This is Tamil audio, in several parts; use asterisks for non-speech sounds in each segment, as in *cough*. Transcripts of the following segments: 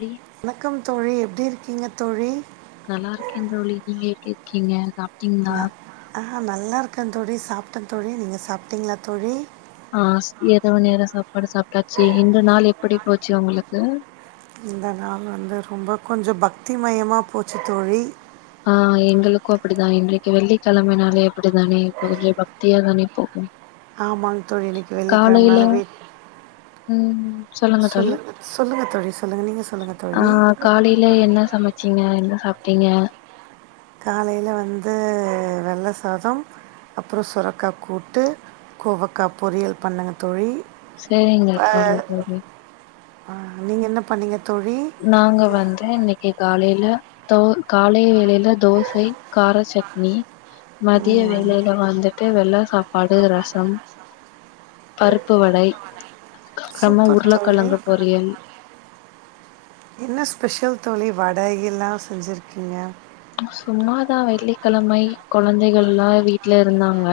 தோழி வணக்கம் தோழி எப்படி இரு க்கிங்க தோழி நல்லா இருக்கேன் தோழி நீங்க எப்டி இருக்கீங்க சாப் டிங்ளா ஆ நல்லாயிருக்கே தோழி சாப்டே தோழி நீங்க சாப்ட்டீங்ளா தோழி ஆ ச இரவு நேர சாப்பாடு சாப்ட்டாச்சு இன்று நாள் எப்புடி போச்சு உங்குளுக்கு இந்த நாள் வந்து ரொம்ப கொஞ்சோ பக்தி மயமா போச்சு தோழி ஆ எங்களுக்கு அப்படிதா இன்றைக்கு வெள்ளிக்கிழமைினாலே அப்படிதானே இப்ப கொஞ்சோ பக்தியா தானே போகு ஆமாங்க தோழி இன்னைக்கு காலையில வெள்ளிக்கிழமனால வீட் ம் சொல்லுங்க தோழி தோழி சொல்லுங்கள் நீங்கள் சொல்லுங்கள் ஆ தோழி காலையில என்ன சமைச்சீங்க என்ன சாப்ட்டீங்க காலையில வந்து வெள்ள சாதம் அப்புறோ சுரக்கா கூட்டு கோவக்கா பொரியல் பண்ணங்க தோழி சரிங்க தோழி ஆஹ் நீங்க என்ன பண்ணீங்க தோழி நாங்க வந்து இன்னைக்கு காலைல தோ காலை வேளைையில தோசை கார சட்னி மதிய ம் வேலை இன்னைக்கு வந்துட்டு வெள்ள சாப்பாடு ரசம் பருப்பு வடை அப்புறமா சூப்பர் தோழி உருளக்கிழங்கு பொறியல் என்ன ஸ்பெஷல் தோழி வடை எல்லா செஞ்சிருக்கீங்க சும்மாதா வெள்ளிக்கிழமை குழந்தைகள் எலா வீட்ல இருந்தாங்க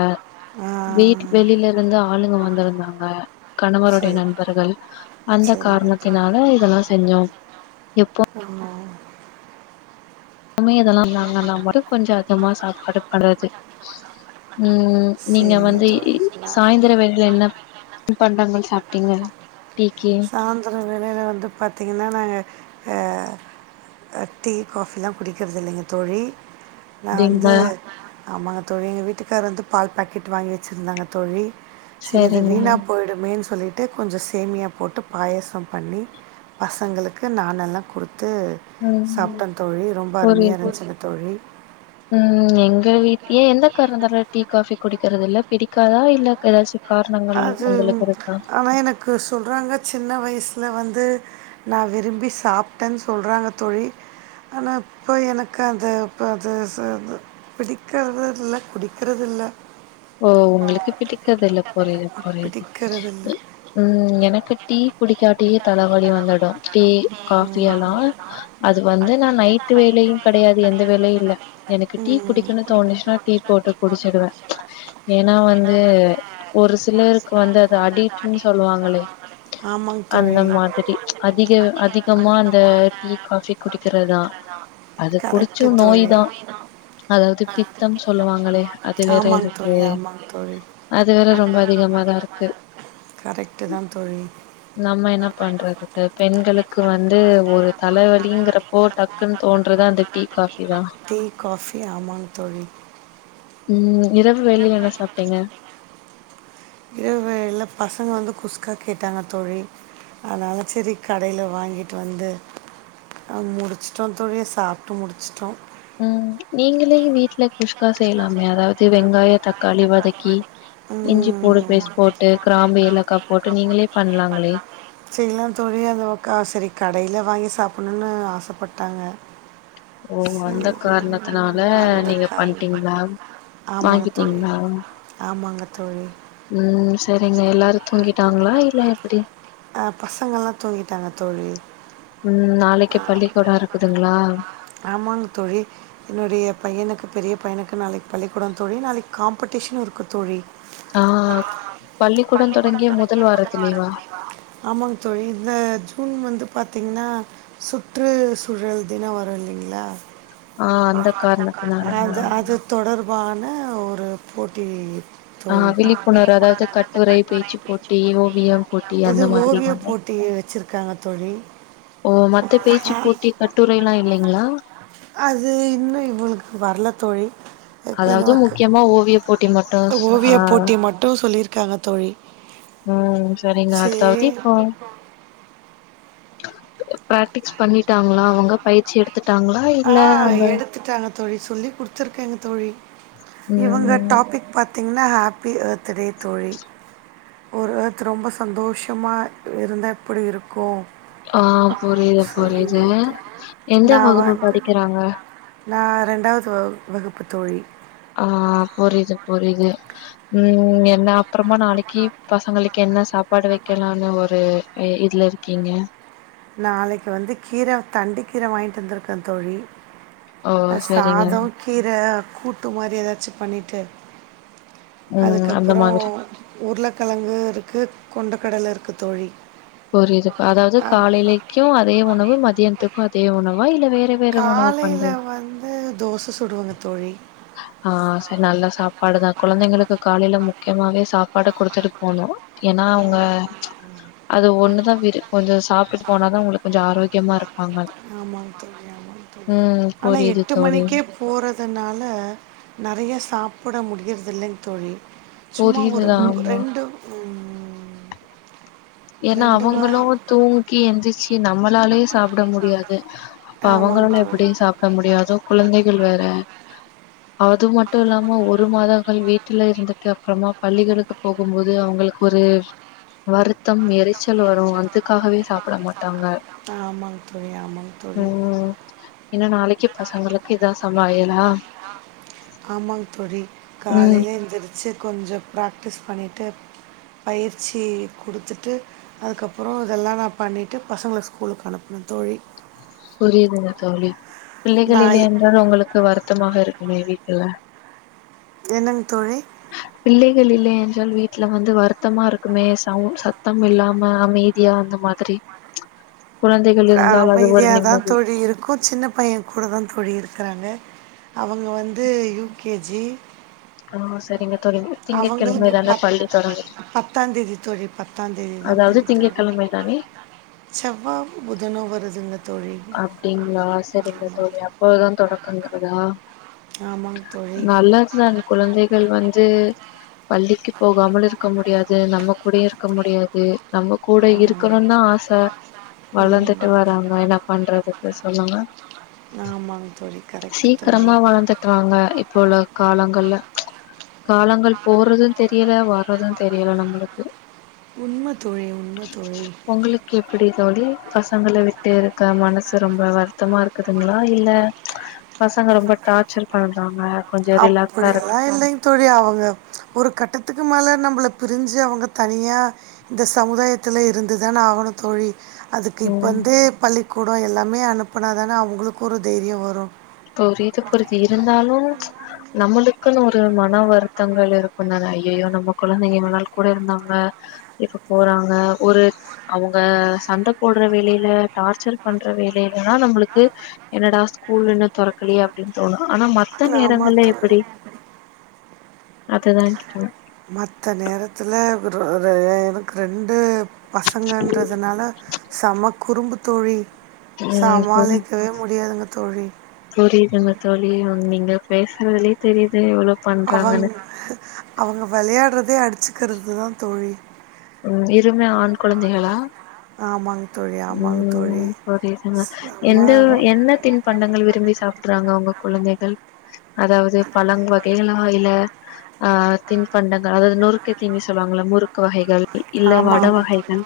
ஆ, வீட்டுக்கு வெளியில இருந்து ஆளுங்க வந்திருந்தாங்க கணவருடைய சரி நண்பர்கள் அந்த சரிங்க காரணத்தினால இதெல்லா செஞ்சோம் ஆமா எதுமே இதெல்லா நாங்கல்லா மட்டு கொஞ்சோ அதிகமா சாப்பாடு படுறது உம் நீங்க சரிங்க வந்து தோழி நான் சாயந்திர வேளையில *unintelligible* பண்டங்கள் சாப்பிட்டீங்க சாயந்திர வேளையில வந்து பாத்தீங்கன்னா நாங்க எ டீ காஃபி எல்லா குடிக்கிறது இல்லைங்க தோழி நா வந்து அப்டிங்களா ஆமாங்க தோழி எங்க வீட்டுக்கார் வந்து பால் பாக்கெட் வாங்கி வெச்சருந்தாங்க தோழி சிறது சரிங்க வீணா போயிடுமேனு சொ சொல்லிட்டு கொஞ்சோ சேமியா போட்டு பாயாசம் பண்ணி பசங்களுக்கு நானெல்லா குடு த்து ம் சாப்பிட்டோ தோழி ரொம்ப அருமையா புரியுது இருந்துச்சு தோழி ம் எங்க வீட் ஏ என்ன காரணத்தால டீ காஃபி குடிக்கறது இல்ல பிடிக்காதா இல்ல எதாச்சு அது ஆனா எனக்கு சொல்றாங்க சின்ன வயசு இதில் வந்து நா விரும்பி சாப்பிட்டனு சொல்றாங்க தோழி ஆனா இப்போ எனக்கு அது இப்போ அது பிடிக்கிறது இல்ல பிடிக்கிறது இல்ல ஓ உங்களுக்கு பிடிக்கிறது இல்ல புரியுது புரியுது பிடிக்கிறது இல்லை இ ம் எனக்கு க்கு டீ குடிகாட்டி தலைவலி வந்துடு டீ காஃபி எல்லா அது வந்து நா நைட் வேலையூ கிடையாது எந்த வேலையூ இல்ல எனக்கு டீ குடிக்கனுனூ தோணுச்சுன்னா டீ போட்டு குடிச்சிடுவ ஏனா வந்து ஒரு சிலருக்கு வந்து அது அடிக்ட்னு சொல்லுவாங்கில்லைங் ஆமாங்க தோழி அந்த மாதிரி ப்ச் அதிக அதிகமா அந்த டீ காஃபி குடிக்கிறதுதா அது கரெக்டு குடிச்சு பிடிச்ச தோழி நோய்தா அதாவது பித்தம் சொல்லுவாங்கில்லயா அது வேற ஆமாங்க இருக்கு தோழி ஆமாங் தோழி அது வேற ரொம்ப அதிகமாதான் இருக்கு கரெக்ட்டுதா தோழி நம்ம என்ன பண்றது பெண்களுக்கு வந்து ஒரு தலைவலிங்கிறப்போ டக்குனு தோன்றது அந்த டீ காஃபிதா டீ காஃபி ஆமாங்க தோழி ம் இரவ் வெளில என்ன சாப்ட்டீங்க இரவு எல்ல பசங்க வந்து குஸ்கா கேட்டாங்க தோழி அதனால செரி கடைல வாங்கிட்டு வந்து அ முடிச்சிட்டோ தோழி சாப்ட்டு முடிச்ட்டோ உம் நீங்களேவே வீட்ல குஷ் ம் வதக்கி இஞ்சி பூடு பேஸ்ட் போட்டு கிராம்பு ஏலக்காய் போட்டு நீங்களே பண்ணலாங்களே செய்லா தோழி அது வ க செரி கடைல வாங்கி சாப் பண்ணுண்ணு ஆசப்பட்டாங்க ஓ அந்தக் கார்ணத்துனால நீங்க பண்டீங் மேம் ஆமாங்க தோழி வாங்கிட்டீங்ளா ஆமாங்க தோழி உம் செரிங்க எல்லாரு தூங்கிட்டாங்ளா இல்ல எப்டி அஹ், பசங்கெல்லாம் தூங்கிட்டாங்க தோழி ஆம் பள்ளிக்கூடோ இருக்குதுங்களா ஆமாங்க தோழி என்னுடைய பையனுக்கு பெரியப் ப்ப எனக்கு நாளைக் பள்ளிக்கூடந் தோழி நாளைக் காம்ப்படிஷ்னு இருக்கு தோழி ஆ பள்ளிக்கூடோ தொடங்கிய முதல் வாரத்திலேவா ஆமாங் தோழி இந்த ஜூன் வந்துப் பாத்திங்ன்னா சுற்றுசூழல் தினொ வரு இல்லிங்ளா ஆஹ் அந்தக் காரணத்துனாலங்க து அது தொடர் வான ஒரு போட்டி ஆ தோழி விழிப்புணர்வு அதாவது கட்டுரை பேச்சு போட்டி ஓவியம் போட்டி இது அந்த ஓவியப் மாதிரிங்களா போட்டி வெச்சிருக்காங்ளா தொழி ஓ மத்த பேச்சு அ போட்டி கட்டுரைல்லா இல்லைங்களா அது இன்னு இவுளுக்கு வர்லத் தோழி அதாவ்து முக்கியமா ஓவிய போட்டி மட்டு ச ஆ ஓவிய போட்டி மட்டும் சொல்லியிருக்காங்க தோழி ம் சரிங்க அடுத்தாவதி சரி இப்போ பிராக்டிக்ஸ் பண்ணிட்டாங்ளா அவுங்க பயிற்சி எடுத் ஆ எடுத்துட்டாங்க தோழி சொல்லி குடுத்துருக்கேங்க தோழ் *unintelligible* இவங்க ம் டாபிக் பாத் திங்னா ஹேப்பி ஏத் த்துதே தோழி ஒரு வத் ரொம்ப ஸ் அந்தோஷமா இருந்தா எப்பிடி இருக்கூ ஆ புரியிது புரியிது எந்த வகுப்பு படிக் நா ரெண்டாவ்து வகு வகுப்பு தோழி ஆ ஆ புரிது புரிது ம் என்ன அப்பறமா நாளக்கி பசங்களுக்கு என்ன சாப்பாடு வெக்கலானு ஒரு இ இதுல இருக்கீங்க நாளைக்கு வந்து கீர தண்டு கீர வாய்ங்ட்டு வந்திருக்கே தொழி ஓ அ சரிங்க சாதோ கீர கூட்டு மாரி ஏதாச்சு பண்ணிட் ட்டு ம் அந்த அதுக்கப்புறம் மாதிரி உருளக்கிழங்கு இருக்கு கொண்ட கடல இருக்கு தோழி புரிதுப் அதாவது காலே இன்னைக்கும் அதே உணவு மதியத்து மதிய உணவா இல்ல வேற வேற உணவு காலையில பண்றேன் வந்து தோச சுடுவங்க தோழி ஆ சரி நல்ல சாப்பாடுதான் குழந்தைங்களுக்கு காலைல மு *unintelligible* சாப்பாடு கொடுத்துட்டு போணும் ஏன்னா அவங்க அது ஒண்ணுதா விரு கொஞ்சோ சாப்ட்டுட்டு போனாதா அவங்களுக்கு கொஞ்சோ ஆரோக்கியமா இருப்பாங்க ஆமாங்க தோழி ஆமாங்க தோழி ம் ஆனா புரியுது எட்டு தோழி மணிக்கே போறதுனால நிறை நிறையா சாப்பிட முடிகிறது இல்லைங்க தோழி சும்மா புரியுது ஒரு ரெண்டு ம்ம் *unintelligible* ஏன்னா வாய் அவங்களும் தூங்கி எந்திரிச்சு நம்மளாலே சாப்பிட முடியாது அப்ப ஆமாங்க இப்ப அவங்களா தோழி. எப்படி சாப்பிட முடியாதோ குழந்தைகள் வேற அது மட்டும் இல்லாம ஒரு மாதங்கள்வீட்டுல இருந்துட்டு அப்புறமா பள்ளிகளுக்கு போகும்போது அவங்களுக்கு ஒரு வருத் பித்தம் எரிச்சல் வரும் அதுக்காகவே சாப்ட மாட்டாங்க ஆமாங்க தோழி ஆமாங்க தோழி ம்ம் என்ன நாளைக் பக்கி பசங்களுக்கு இதான் சமாயலா காலையில எந்திரிச்சு கொஞ்சம் ப்ராக்டிஸ் பண்ணிட்டு பயிற்சி கொடுத்துட்டு அதுக்கப்புறம் இதெல்லாம் நான் பண்ணிட்டு பசங்கல ஸ்கூலுக்கு அனுப்பனும் தோழி புரிதுங்க தோழி பிள்ளைகள் நான் இல்லை என்றால் உங்களுக்கு வருத் சுத்தமாக இருக்குமே வீட்டுல என்னங்க தோழி பிள்ளைகள் இல்லையா உங்க வீட்டுல வந்து வருத்தமா இருக்குமே சவு சத்தம் இல்லாம அமைதியா அந்த மாதிரி குழந்தைகள் அ இருந்தால் அது ஒரு அமைதியா நிம் தான் தோழி இருக்கும் சின்ன பையன் கூட தான் தோழி இருக்கன் நாங்க அவங்க வந்து யூ கேஜி ஆ சரிங்க தோழி திங்கட்கிழமை அவங்களுக்கு தான பத் பள்ளி தொடங்குது பத்தாந்தேதி தோழி பத் பத்தாந்தேதி தான் அதாவது பள்ளித்தொ திங்கட்கிழமை தானே செவ்வா புதனோ வருதுங்க தோழி அப்டிங்களா சரிங்க தோழி அப்பதான் தொடக்கங்கிறதா ஆமாங்க தோழி நல்லதுதான் குழந்தைகள் வந்து பள்ளிக்கு போகாமல் இருக்க முடியாது நம்ம கூடயும் இருக்க முடியாது நம்ம கூட இருக்கணுந்தான் ஆச ம் வளர்ந்துட்டு வராங்க என்னா ப பண்றதுக்கு சொல்லுங்க ஆமாங்க தோழி கரெக்ட் தோழி சீக்கிரமா வளந்துடுறாங்க இப்ப உள்ள காலங்கள்ல காலங்கள் போறதும் தெரியல வர்றதும் தெரியல நம்மளுக்கு உண்ம தோழி உண்ம தோழி உங்களுக்கு எப்டி தோழி பசங்கள விட்டு இரு க்க மனசு ரொம்ப வருத்தமா இருக்குதுங்களா இல்ல பசங்க ரொம்ப டார்ச்சர் பண்றாங்க கொஞ்சோ ரிலாக்ஸா அப்டியல்லாம் இல்லைங்க தோழி அவுங்க ஒரு கட்டத்துக்கு கு மேல நம்மள பிரிஞ்சு அவங்க தனியா இந்த சமுதாயத்துல இருந்து தான ஆகணும் தோழி அதுக்கு இருக்கணு இப்பந்தே பள்ளி கூடோ எல்லாமே அனுப்புனா தான அவுங்களுக்கும் ஒரு தைரியம் வரும் புரிது புரிது இருந்தாலு ச் நம்மளுக்குனு ஒரு மன வருத்தங்கள் இருக்குந் தான ஐய்யய்யோ நம்ம கொழந்தைங்க இவ்ளோ நாள் கூட இருந்தாங்க இப்ப போறாங்க ஒரு அவுங்க சண்ட போடுற வேலையில டார்ச்சர் பண்ற வேலயிலேனா நம்மளுக்கு என்னடா ஸ்கூலுனு தொறக்கலையே அப்டினு தோணு ஆனா மத் மத்த ஆமா நேரங்கள்ல தோழி. எப்டி அதுதா *unintelligible* மத்த நேரத்துல ஒரு ரெ எனக்கு ரெண்டு பசங்கன்றதுனால செம குறும்புத் தோழி ம் புரி சமாளிக்கவே முடியாதுங்க தோழி புரியுதுங்க தோழி ஒங்க நீங்க பேசுறதுலே தெரியுது எவ்ளோ அவங் பண்றாங்கன்னு அவங்க விளையாடுறதே அடிச்சு ருக்கிறது தா தோ ழி ம் இருமே ஆண்குழந்தைகளா ஆமாங்க தோழி ஆமாங்க தோழி. ம் புரிதுங்க செம எந்த வ என்ன திண்பண்டங்கள் விரும்பி சாப்டுறாங்க உங்க குழந்தைகள் அதாவது பழம் வகைகளா இல்ல ஆ திண் பண்டங்கள் அதாது நொறுக்குத் தீனி சொல்வாங்கல்ல முறுக் கொகைகள் ஆமா ஆமா தோழி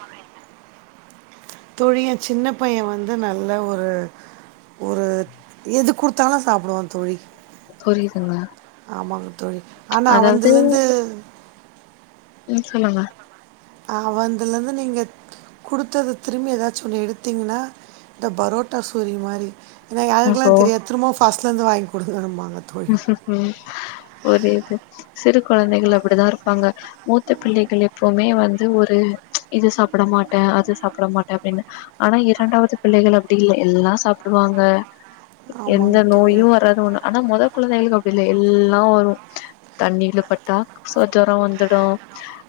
தோழி எ சின்ன பைய வ ந்து நல்ல ஒரு ஒரு எது கொடுத்தாலு சாப்டுவா தொழி புரியுதுங்க அமாங் தோழி ஆனா வந்துலந்து உம் சொல்லுங்க அவன்துலந்து நீங்க குடுத்தத திரும்பி ஏதாச்சு ஒன்ன எடுத்தீங்னா இந்த பரோட்டா சூரி மாரி என்னா யாருக்லா ஓஹோ! தெரியாத் திரும்பவு ஃப ஸ்ட்லந்து வாங்கி கொடுங்கணும்பாங் உம்ம் ஒரே இது சிரிப் கொழந்தைகள் அப்டிதா இருப்பாங்க மூத்த பிள்ளைகள் எப்போமே வந்து ஒரு இது சாப்ட மாட்டே அது சாப்ட மாட்டே அப்டினு ஆனா இரண்டாவது பிள்ளைகள் அப்டி இல்ல எல்லா சாப்டுவாங்க எந்த ஆமாங்க தோழி. நோயு வராது ஒண்ணு ஆனா மொத ங்க அப்டி இல்ல எல்லா வரு தண்ணில பட்டா சோ ஜொரோ வந்துடு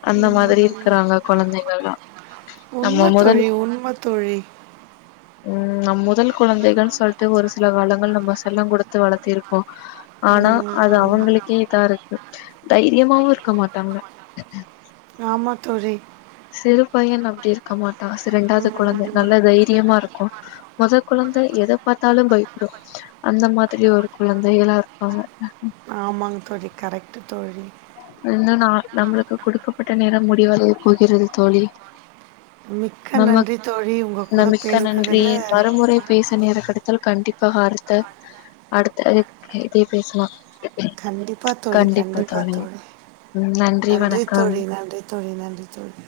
அந்த மாதிரி இருக்றாங்க கொழந்தைங்கள்லா நம்ம உண்ம மொதலு தோழி, உண்ம தோழி. ம் நம் மொதல் கொழந்தைகள் சொல்ட்டு ஒரு சில வள அவ்ங்கள் நம்ம செல்லங் குடுத்து வளத்திருப்போ ஆனா அது அவங்களுக்கே இதாருக்கு தைரியமாவு இருக்க மாட்டாங்க ஆமா தோழி. சிறு பையன் அப்டி இருக்க மாட்டா செரண்டாவது கொழந்த ம். நல்ல தைரியமா இருக்கு மொத கொழந்தை எத பார்த்தாலும் பயப்டு அந்த மாதிரி ஒரு குழந்தைகளா இருப்பாங்க. ஆமாங் தோழி கரெக்ட்டு தோழி இன்னு நா நம்ளுக்கு குடுக்கப்பட்ட நேரம் முடி *unintelligible* வரை போகிறது தோழி மிக்க நமக் நன்றி தோழி. உங்க ந கூட மிக்க நன்றி பேசுனதுல மறுமுறை பேச நேர கடைத்தால் கண்டிப் பகாரத்த அடுத்தது இதே பேசலா கண்டிப்பா தோழி கண்டிப்பா தோழி. நன்றி வணக்கம் *unintelligible* நன்றி தோழி